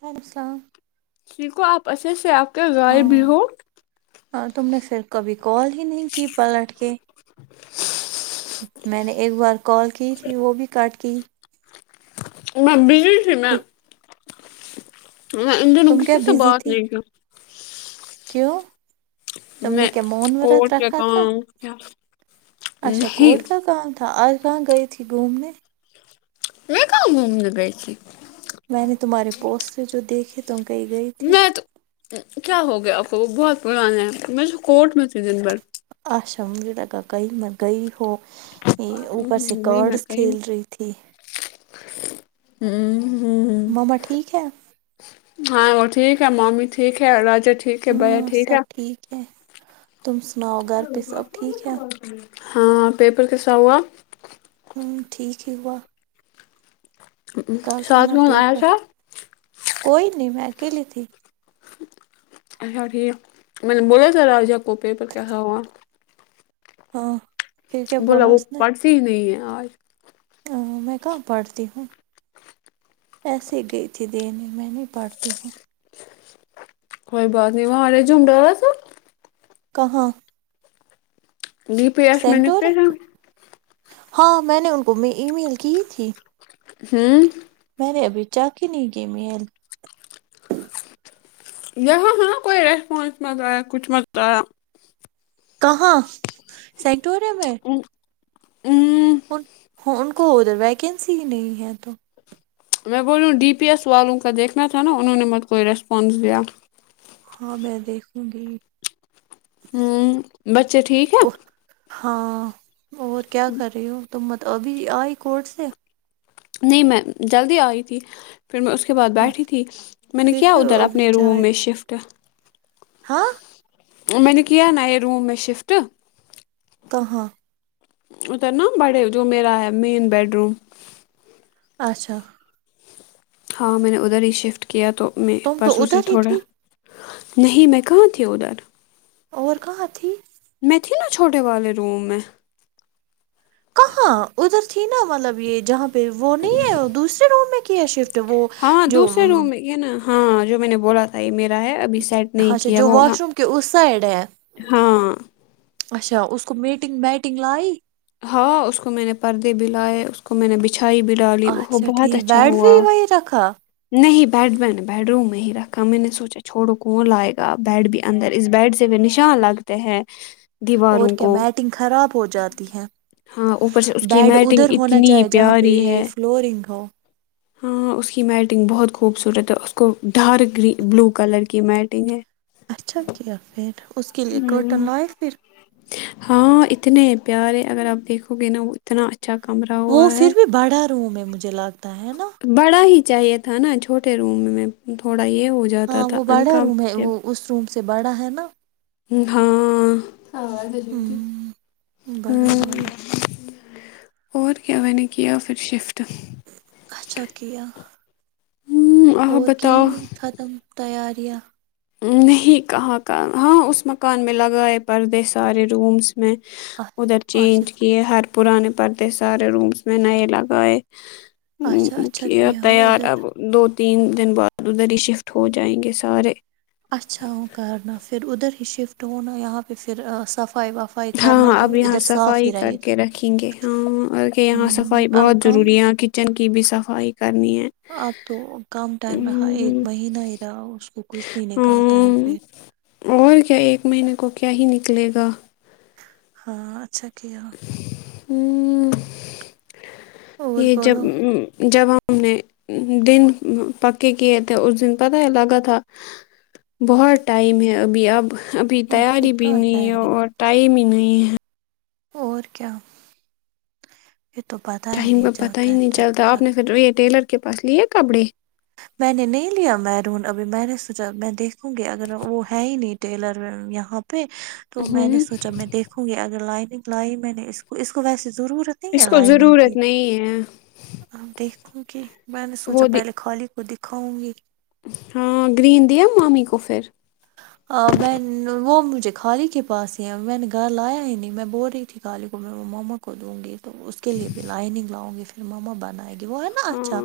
والو سلام سیکو آپ اچھے سے آپ تو غائب ہی بو ہاں تم نے پھر کبھی کال ہی نہیں کی پلٹ کے [inaudible] میں نے ایک بار کال کی تھی وہ بھی کٹ کی میں بزی تھی میں پھر میں ان دنوں تم کیا کسی سے بزی بات تھی نہیں کی کیوں تم نے میں کیا مون ورت کوٹ کے رکھا تھا [unintelligible] اچھا کورٹ نہیں کا کام تھا آج کہاں گئی تھی گھومنے میں کہاں گھومنے گئ تھی میں نے تمہارے پوسٹ سے جو دیکھے تم کہیں گئی تھی میں تو کیا ہو گیا آپ کو وہ بہت پرانے ہے میں تو کوٹ میں تھی دن بھر اچھا مجھے لگا کہیں نہ گئی ہو یہ اوپر سےکارڈس کھیل رہی تھی ہوں مما ٹھیک ہے ہاں وہ ٹھیک ہے ممی ٹھیک ہے راجا ٹھیک ہے بھیا ہاں ٹھیک سب ہے ٹھیک ہے تم سناؤ گھر پے سب ٹھیک ہے ہاں پیپر کیسا ہوا ہوں ٹھیک ہی ہوا کل تھا ساتھ نا کون آیا پیپر تھا کوئی نہیں میں اکیلی تھی اچھا ٹھیک میں نے بولا تھا راجا کو پیپر کیسا ہوا ہاں پھر کیا بولا وہ اس نے پڑھتی ہی نہیں ہیں یار میں کہاں پڑھتی ہوں ایسے گئی تھی دینے میں نہیں پڑھتی ہوں کوئی بات نہیں وہاں ریزیوم ڈالا تھا کہاں جی پی ایس میں سینٹور لکھتے ہیں ہاں میں نے ان کو میں ای میل کی تھی ہوں میں نے ابھی چیک ہی نہیں کی میل یہاں ہے کوئی ریسپانس میں آیا کچھ میں آیا کہاں سیکٹورم میں اوں ہوں وہ ان کو ادھر ویکینسی ہی نہیں ہے تو میں بولوں ڈی پی ایس والوں کا دیکھنا تھا نا انہوں نے مت کوئی ریسپانس دیا ہاں میں دیکھوں گی ہوں بچے ٹھیک ہیں ہاں اور کیا کر رہی ہو تم مت ابھی آئی کورٹ سے نہیں میں جلدی آئی تھی پھر میں اس کے بعد ہاں بیٹھی تھی میں نے پھر کیا کیوں ادھر ابھی اپنے روم چائے میں شفٹ ہاں میں نےکیا نا یہ روم میں شفٹ کہاں ادھر نا بڑے جو میرا ہے مین بیڈ روم اچھا ہاں میں نے ادھر ہی شفٹ کیا تو میں تم تو پرسوں سے ادھر ہی تھوڑا تھی نہیں میں کہاں تھی ادھر اور کہاں تھی میں تھی نا چھوٹے والے روم میں کہاں ادھر تھی نا مطلب یہ جہاں پہ پھر وہ نہیں ہے دوسرے روم میں کیا شفٹ وہ ہاں جو دوسرے ہوں روم میں یہ نا ہاں جو میں نے بولا تھا یہ میرا ہے ابھی سیٹ نہیں اچھا کیا جو وہ ہاں واش روم کے اس سائڈ ہے ہاں اچھا اس کو میٹنگ میاٹنگ لائی ہاں اس کو میں نے پردے بھی لائے کو میں نے بچھائی بھی ڈالی وہ اچھا بہت ٹھیک اچھا بیڈ ہوا بھی وہی رکھا نہیں بیڈ میں نے بیڈروم میں ہی رکھا میں نے سوچا چھوڑو کون لائے گا بیڈ بھی اندر اس بیڈ سے وہ نشان لگتے ہیں اور دیواروں کیا کو میاٹنگ خراب ہو جاتی ہے ہاں اوپر سے اس کی بیڈ میٹنگ ادھر ہونا اتنی چاہے جہاں پہ پیاری یہ ہے فلورنگ ہو ہاں اس کی میٹنگ بہت خوبصورت ہے اس کو ڈارک گ بلو کلر کی میٹنگ ہے اچھا کیا پھر اس کے لیے کرٹن ہوں لائے پھر ہاں اتنے پیارے اگر آپ دیکھو گے نا اتنا اچھا کمرہ وہ ہوا ہے پھر بھی بڑا روم میں مجھے لگتا ہے نا بڑا ہی چاہیے تھا نا چھوٹے روم میں تھوڑا یہ ہو جاتا ہاں تھا وہ بڑا انکمف روم ہے وہ اس روم سے بڑا ہے نا ہاں ہوں بڑا روم ہے، اور کیا میں نے کیا پھر شفٹ ہ اچھا کیا آپ اور کی بتاؤ ختم تیاریاں نہیں کہاں کا ہاں اس مکان میں لگائے پردے سارے رومس میں ادھر اچھا چینج یہ ہر پرانے پردے سارے رومس میں نئے لگائے ام اچھا م اچھا کی اب کیا ہو تیار ادھر اب دو تین دن بعد ادھر ہی شفٹ ہو جائیں گے سارے اچھا وہ کرنا پھر ادھر ہی شفٹ ہونا یہاں پہ پھر صفائی وف ہاں اب یہاں صفائی کر کے رکھیں گے ہاںک یہاں ہوں صفائی بہت آپ کم ضروری ہی، ہے یہ ک کچن کی بھی صفائی کرنی ہے اب تو کم ٹائم رہا ایک ہوں، مہینہ ہی رہا اس کو کچھ نہیں نکالتا ہے پھر اور کیا ایک مہینے کو کیا ہی نکلے گا ہاں اچھا کیا ہوں اور یہ جب بولو جب ہوں ہم ہم نے دن پکے کیے تھے اس دن پتہ ہے لگا تھا بہت ٹائم ہے ابھی اب ابھی اور پھر تیاری بھی کہاں نہیں ہے ٹائم اور ٹائم ہی نہیں ہے اور کیا یہ تو پتہ ٹائم کا پتہ ہی نہیں چلتا آپ نے پھر یہ ٹیلر کے پاس لیے کپڑے میں نے نہیں لیا میرون ابھی میں نے سوچا میں دیکھوں گی اگر وہ ہے ہی نہیں ٹیلر یہاں پہ تو میں نے ہوں سوچا میں دیکھوں گی اگر لائنگ لائی میں نے اس کو اس کو ویسی ضرورت نہیں اس کو ضرورت نہیں ہے اپ دیکھوں گی میں نے سوچا وہ دی- پہلے خالی کو دکھاؤں گی ہاں گرین دیا مامی کو پھر آں میں نن وہ مجھے خالی کے پاس ہی میں نے گھر لایا ہی نہیں میں بول رہی تھی خالی کو میں مما کو دونگی تو اس کے لیے بھی لائنگ لاؤ گی پھر مما بنائے گی وہ ہے نا اچھا ہاں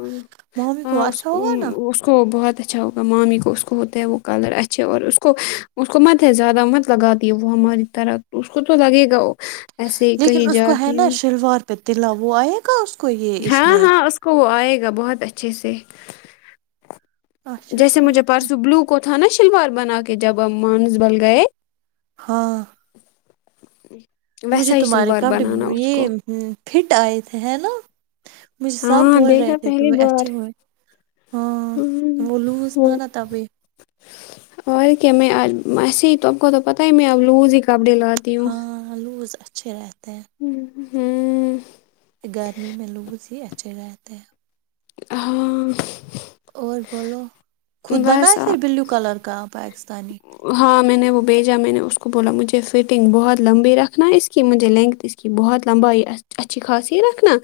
ممی کو ہاں اس اچھا ہوگا نا اس کو بہت اچھا ہوگا مامی کو اس کو ہوتے ہیں وہ کلر اچھے اور اس کو اس کو مت ہے زیادہ مت لگا دیے وہ ہماری طرح اس کو تو لگے گا وہ ایسے ہی کہیں لیکن اس کو ہے جاتی نا شلوار پہ تلا وہ آئے گا اس کو یہ اس ہاں میں ہاں اس کو وہ آئے گا بہت اچھے سے اچھا جیسے مجھے ٹھیک ہے پرسوں بلو کو تھا نا شلوار بنا کے جب ہم مانسبل گئے ہاں ا [inaudible] مجھے تمہارے کپڑے یہ فٹ آئے تھے ہے نا مجھے سب ہاں بول دیکھا رہے تھے تو پہلی وہ اچھے بار ہوئے ہاں ہوں وہ لوس وہ تھا نا تبھی اور ہے کے میں آج ایسے ہی تم کو تو پتہ ہے میں اب لوز ہی کپڑے لا ہاں لوز اچھے رہتے ہیں ہوں ہوں گرمی میں لوز ہی اچھے رہتے ہاں اور بولو خود بنا بس پھر بلیو کلر کا پاکستانی ہاں میں نے وہ بھیجا میں نے اس کو بولا مجھے فٹنگ بہت لمبی رکھنا ہے اس کی مجھے لینتھ اس کہ بہت لمبائی اچھی خاصی رکھنا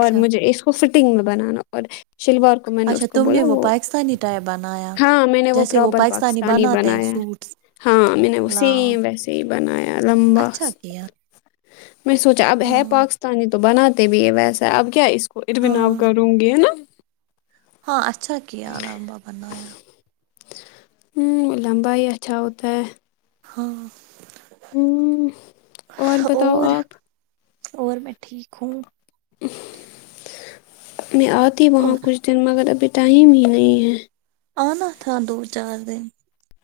اور مجھے اس کو فٹنگ میں بنانا اور شلوار میں نے اچھا اس کو تم بولا وہ پاکستانی ٹائپ بنایا ہاں میں نے وہ جیسے پروپر پاکستانی بناتے ہیں بنایا ہے سوٹس ہاں میں نے وہ لا سیم ویسے ہی بنایا لمبا اچھا کیا میں سوچا اب ہے ہاں پاکستانی تو بناتے بھی یہ ویسا ہے اب کیا اس کو اروین آب ہاں کروں گی ہے نا ہاں اچھا کیا لمبا بنایا ہوں لمبا ہی اچھا ہوتا ہے ہاں ہ بتاؤ اور آپ اور میں ٹھیک ہوں میں آتی وہاں اور کچھ دن مگر ابھی ٹائم ہی نہیں ہے آنا تھا دو چار دن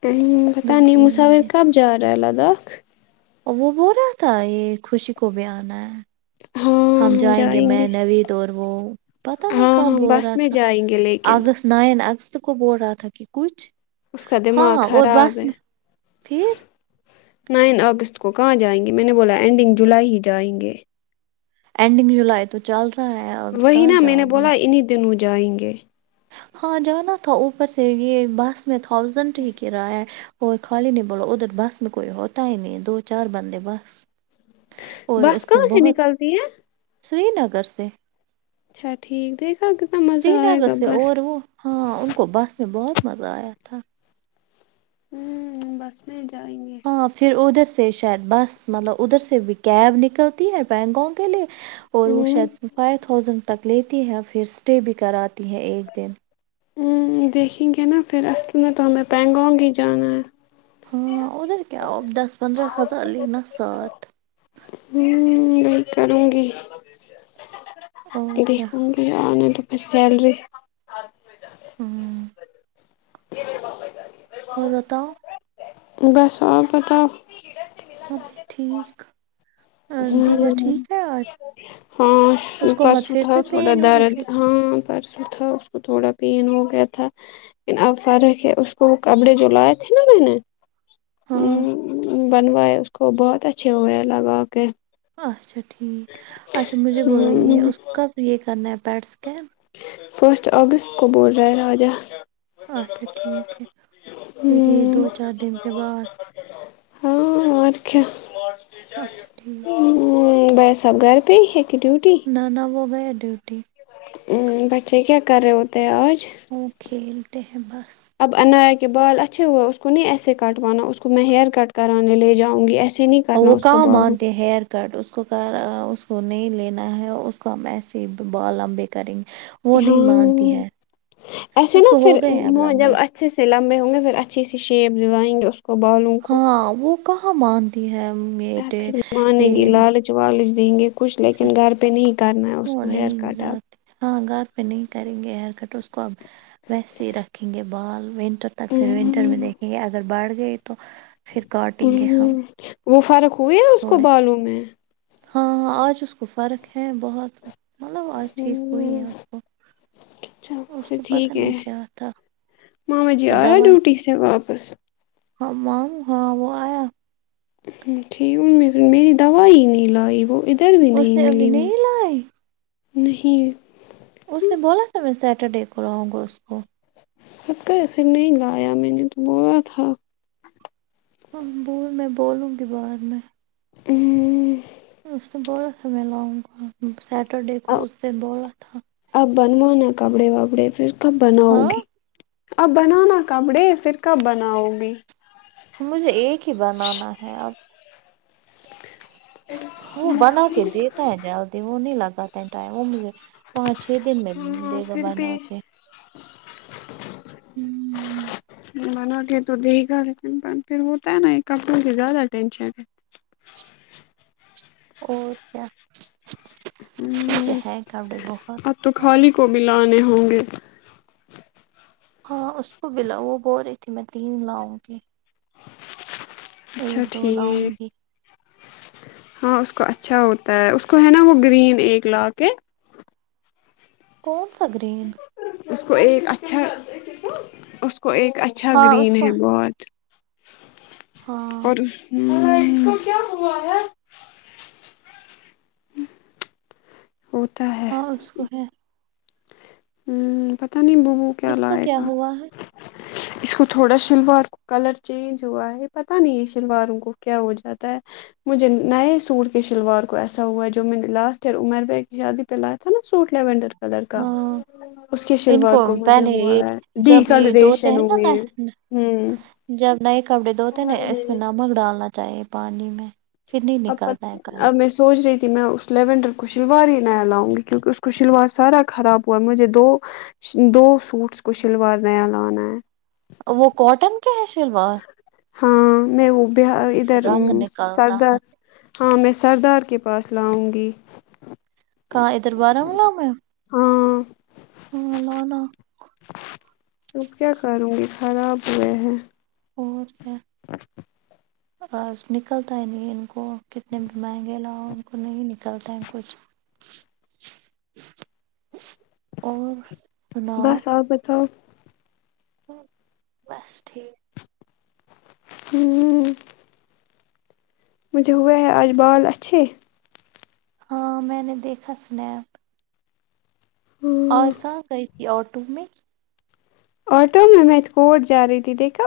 کہیں مجھے پتہ دو نہیں تین مساور دن کب جارہا ہے لداخ اور وہ بول رہا تھا یہ خوشی کو بھی آنا ہے ہم جائیں گے میں نوید اور وہ پتا نہیں کب ہو رہا پھر تھا جائیں گے لیکن اگست نائن اگست کو بول رہا تھا کہ کچھ اس کا دماغ ہاں اور خراب بس ہے میں پھر نائن اگست کو کہاں جائیں گے میں نے بولا اینڈنگ جولائی ہی جائیں گے اینڈنگ جولائی تو چل رہا ہے اب وہی کہاں نا میں جاؤ نے گے بولا انہیں دنوں جائیں گے ہاں جانا تھا اوپر سے یہ بس میں تھاؤزینڈ ہی کرایہ اور خالی نہیں بولو ادھر بس میں کوئی ہوتا ہی نہیں دو چار بندے بس اور بس اس میں کہاں سے بہت نکلتی ہے سری نگر سے اچھا ٹھیک کتنا مزہ سری آئے نگر گا سے بس اور وہ ہاں ان کو بس میں بہت مزہ آیا تھا ہوں بس میں جائیں گے ہاں پھر ادھر سے شاید بس مطلب ادھر سے بھی کیب نکلتی ہے بینکانگ کے لیے اور ہ وہ شاید فائیو تھاؤزینڈ تک لیتی ہے فیس اسٹے بھی کراتی ہیں ایک دن دیکھیں گے نا پھر اصل میں تو ہمیں پینگانگ ہی جانا ہے ہاں ادھر کیا اور دس پندرہ ہزار لینا ساتھ ہوں وہی کروں گی اور کیا دیکھوں گی آنے تو پهر سیلری ہوں جے باپاری [inaudible] اور بتاؤ بس آپ بتاؤ اب ٹھیک ہ ٹیچر ٹھیک ہے آج ہاں اس کو مت پرسوں پھر تھا سے تھوڑا پین ہوئی درد پھر ہاں پرسوں تھا اس کو تھوڑا پین ہو گیا تھا لیکن اب فرق ہے اس کو وہ کپڑے جو لائے تھے نا میں نے ہاں ہوں بنوائے اس کو بہت اچھے ہوئے لگا کے اچھا ٹھیک اچھا مجھے بولو یہ ہ اس کب یہ کرنا ہے پیٹ اسکین فرسٹ اگست کو بول رہا ہے راجہ اچھا ٹھیک ہے پھر یہ ہم، دو چار دن کے بعد ہاں اور کیا اچھا ٹھیک نہی بھائی صاحب گھر پے ہے کیا ڈیوٹی نہ نہ وہ گیۓ ڈیوٹی ا بچے کیا کر رہے ہوتے آج وہ کھیلتے ہیں بس اب انایا کے بال اچھے ہوے اس کو نہیں ایسے کٹوانا اس کو میں ہیر کٹ کرانے لے جاؤں گی ایسے نہیں کرنا وہ اس کو کہاں بالوں مانتے ہیر کٹ اس کو کر اس کو نہیں لینا ہے اس کو ہم ایسے ہی تو بال لمبے کریں گے وہ نہیں مانتی ہاں ہے ایسے اس نا کو ہو پھر گئے ہیں اب وہ جب لمبے اچھے سے لمبے ہوں گے پھر اچھی سے شیپ دلائیں گے اس کو بالوں کو ہاں وہ کہاں مانتی ہے میٹ یہ چ والج دیں گے کچھ لیکن گھر پہ نہیں کرنا ہے اس وہ کو ہیئر نہیں کٹ اب جاتے ہاں گھر پہ نہیں کریں گے ہیئر کٹ اس کو اب ویسے ہی رکھیں گے بال و نٹر تک پھر ونٹر میں ہم۔ دیکھیں گے اگر بڑھ گئی تو پھر کاٹیں گے ہم ہوں وہ فرق ہوئے ہے اس کو تھوڑے بالوں میں ہاں ہاں آج اس کو فرق ہے بہت مطلب آج ٹھیک ہوئی ہے ہوں اس کو اچھا اس پھر کو پتا ٹھیک ہے نہیں کیا تھا ماما جی وہ آیا ہے دوائیں ڈیوٹی سے واپس ہاں مام ہاں وہ آیا ه ٹھیک م میری دوائی ہی نہیں لائی وہ ادھر بھی اس نہیں نے ابھی ملی نہیں لائے نہیں اس نے بولا تھا میں سیٹرڈے کو لاؤں گا اس کو خب کا خر نہیں گایا میں نے تو بولا تھا ہاں بول میں بولوں گی بعد میں ا ہوں اس سے بولا تھا میں لاگوں کو سیٹرڈے کو اب اس نے بولا تھا اب بنواؤنا کپڑے وپڑے پھر کب بناؤ ہاں گی اب بنانا کپڑے پھر کب بناؤ گی مجھے ایک ہی بنانا ہے اب ایکس وہ بنا کے دیتا ہے جلدی وہ نہیں لگاتا ہیں ٹائم امید ہے پانچ چھ دن میں دے ہاں دے گا پھر بنا کے [inaudible] ہوں بنا کے تو دے گا لیکن پھر ہوتا ہے نا ایک کپڑوں کی زیادہ ٹینشن ہے اور کیا کیونکے ہوں، ہے کپڑے بہت اب تو خالی کو بھی لانے ہوں گے ہاں اس کو بھی لاؤ وہ بول رہی تھی میں تین لاؤں گی اچھا ایک دو لاؤں ٹھیک گی ہاں اس کو اچھا ہوتا ہے اس کو ہے نا وہ گرین ایک لا کے کونسا گرین اس کو ایک اچھا اس کو ایک ا چھا ہاں گرین اس کو ہے بہت ہاں اور ہوں اسکو کیا ہوا ہے ه ہوتا ہے ہاں اس کو ہے ہوں پتہ نہیں ببو کیا کس کو لائے گا ہوا ہے اس کو تھوڑا شلوار کلر چینج ہوا ہے پتہ نہیں ہے شلواروں کو کیا ہو جاتا ہے مجھے نئے سوٹ کے شلوار کو ایسا ہوا جو میں نے لاسٹ ئیر عمر بھائی کی شادی پہ لائے تھا نا سوٹ لیونڈر کلر کا ہاں اس کے ان شلوار کو مجھے پہلے ہوا یہ ہے جب یہ دھوتے ڈیکلریشن ہیں ہوئی نا ہے نی ہوں جب نئے کپڑے دھوتے نا اس میں نمک ڈالنا چاہیے پانی میں پھر نہیں اب پت نکلتا ہے اب میں کلر اس سوچ رہی تھی میں اس لیونڈر کو شلوار ہی نیا لاؤں گی کیونکہ اس کو شلوار سارا خراب ہوا ہے مجھے دو دو سوٹس کو شلوار نیا لانا ہے وہ کاٹن کے ہے شلوار ہاں میں وہ بہا ادھر پھر رنگ نکلتا ہے سردار ہاں میں سردار کے پاس لاؤں گی کہاں ادھر بارامولہ میں ہاں ه نہ نہ تب کیا کروں گی خراب ہوئے ہے اور کیا اج نکلتا ہے نہیں ان کو کتنے بھی مہنگے لاؤ ان کو نہیں نکلتا ہے کچھ اور سناؤ تو بس ٹھیک ہوں مجھے ہوئے ہے آج بال اچھے ہاں میں نے دیکھا سنیپ ہ آج کہا گتی تھی آٹو میں آٹو میں میں تو کوٹ جا رہی تھی دیکھا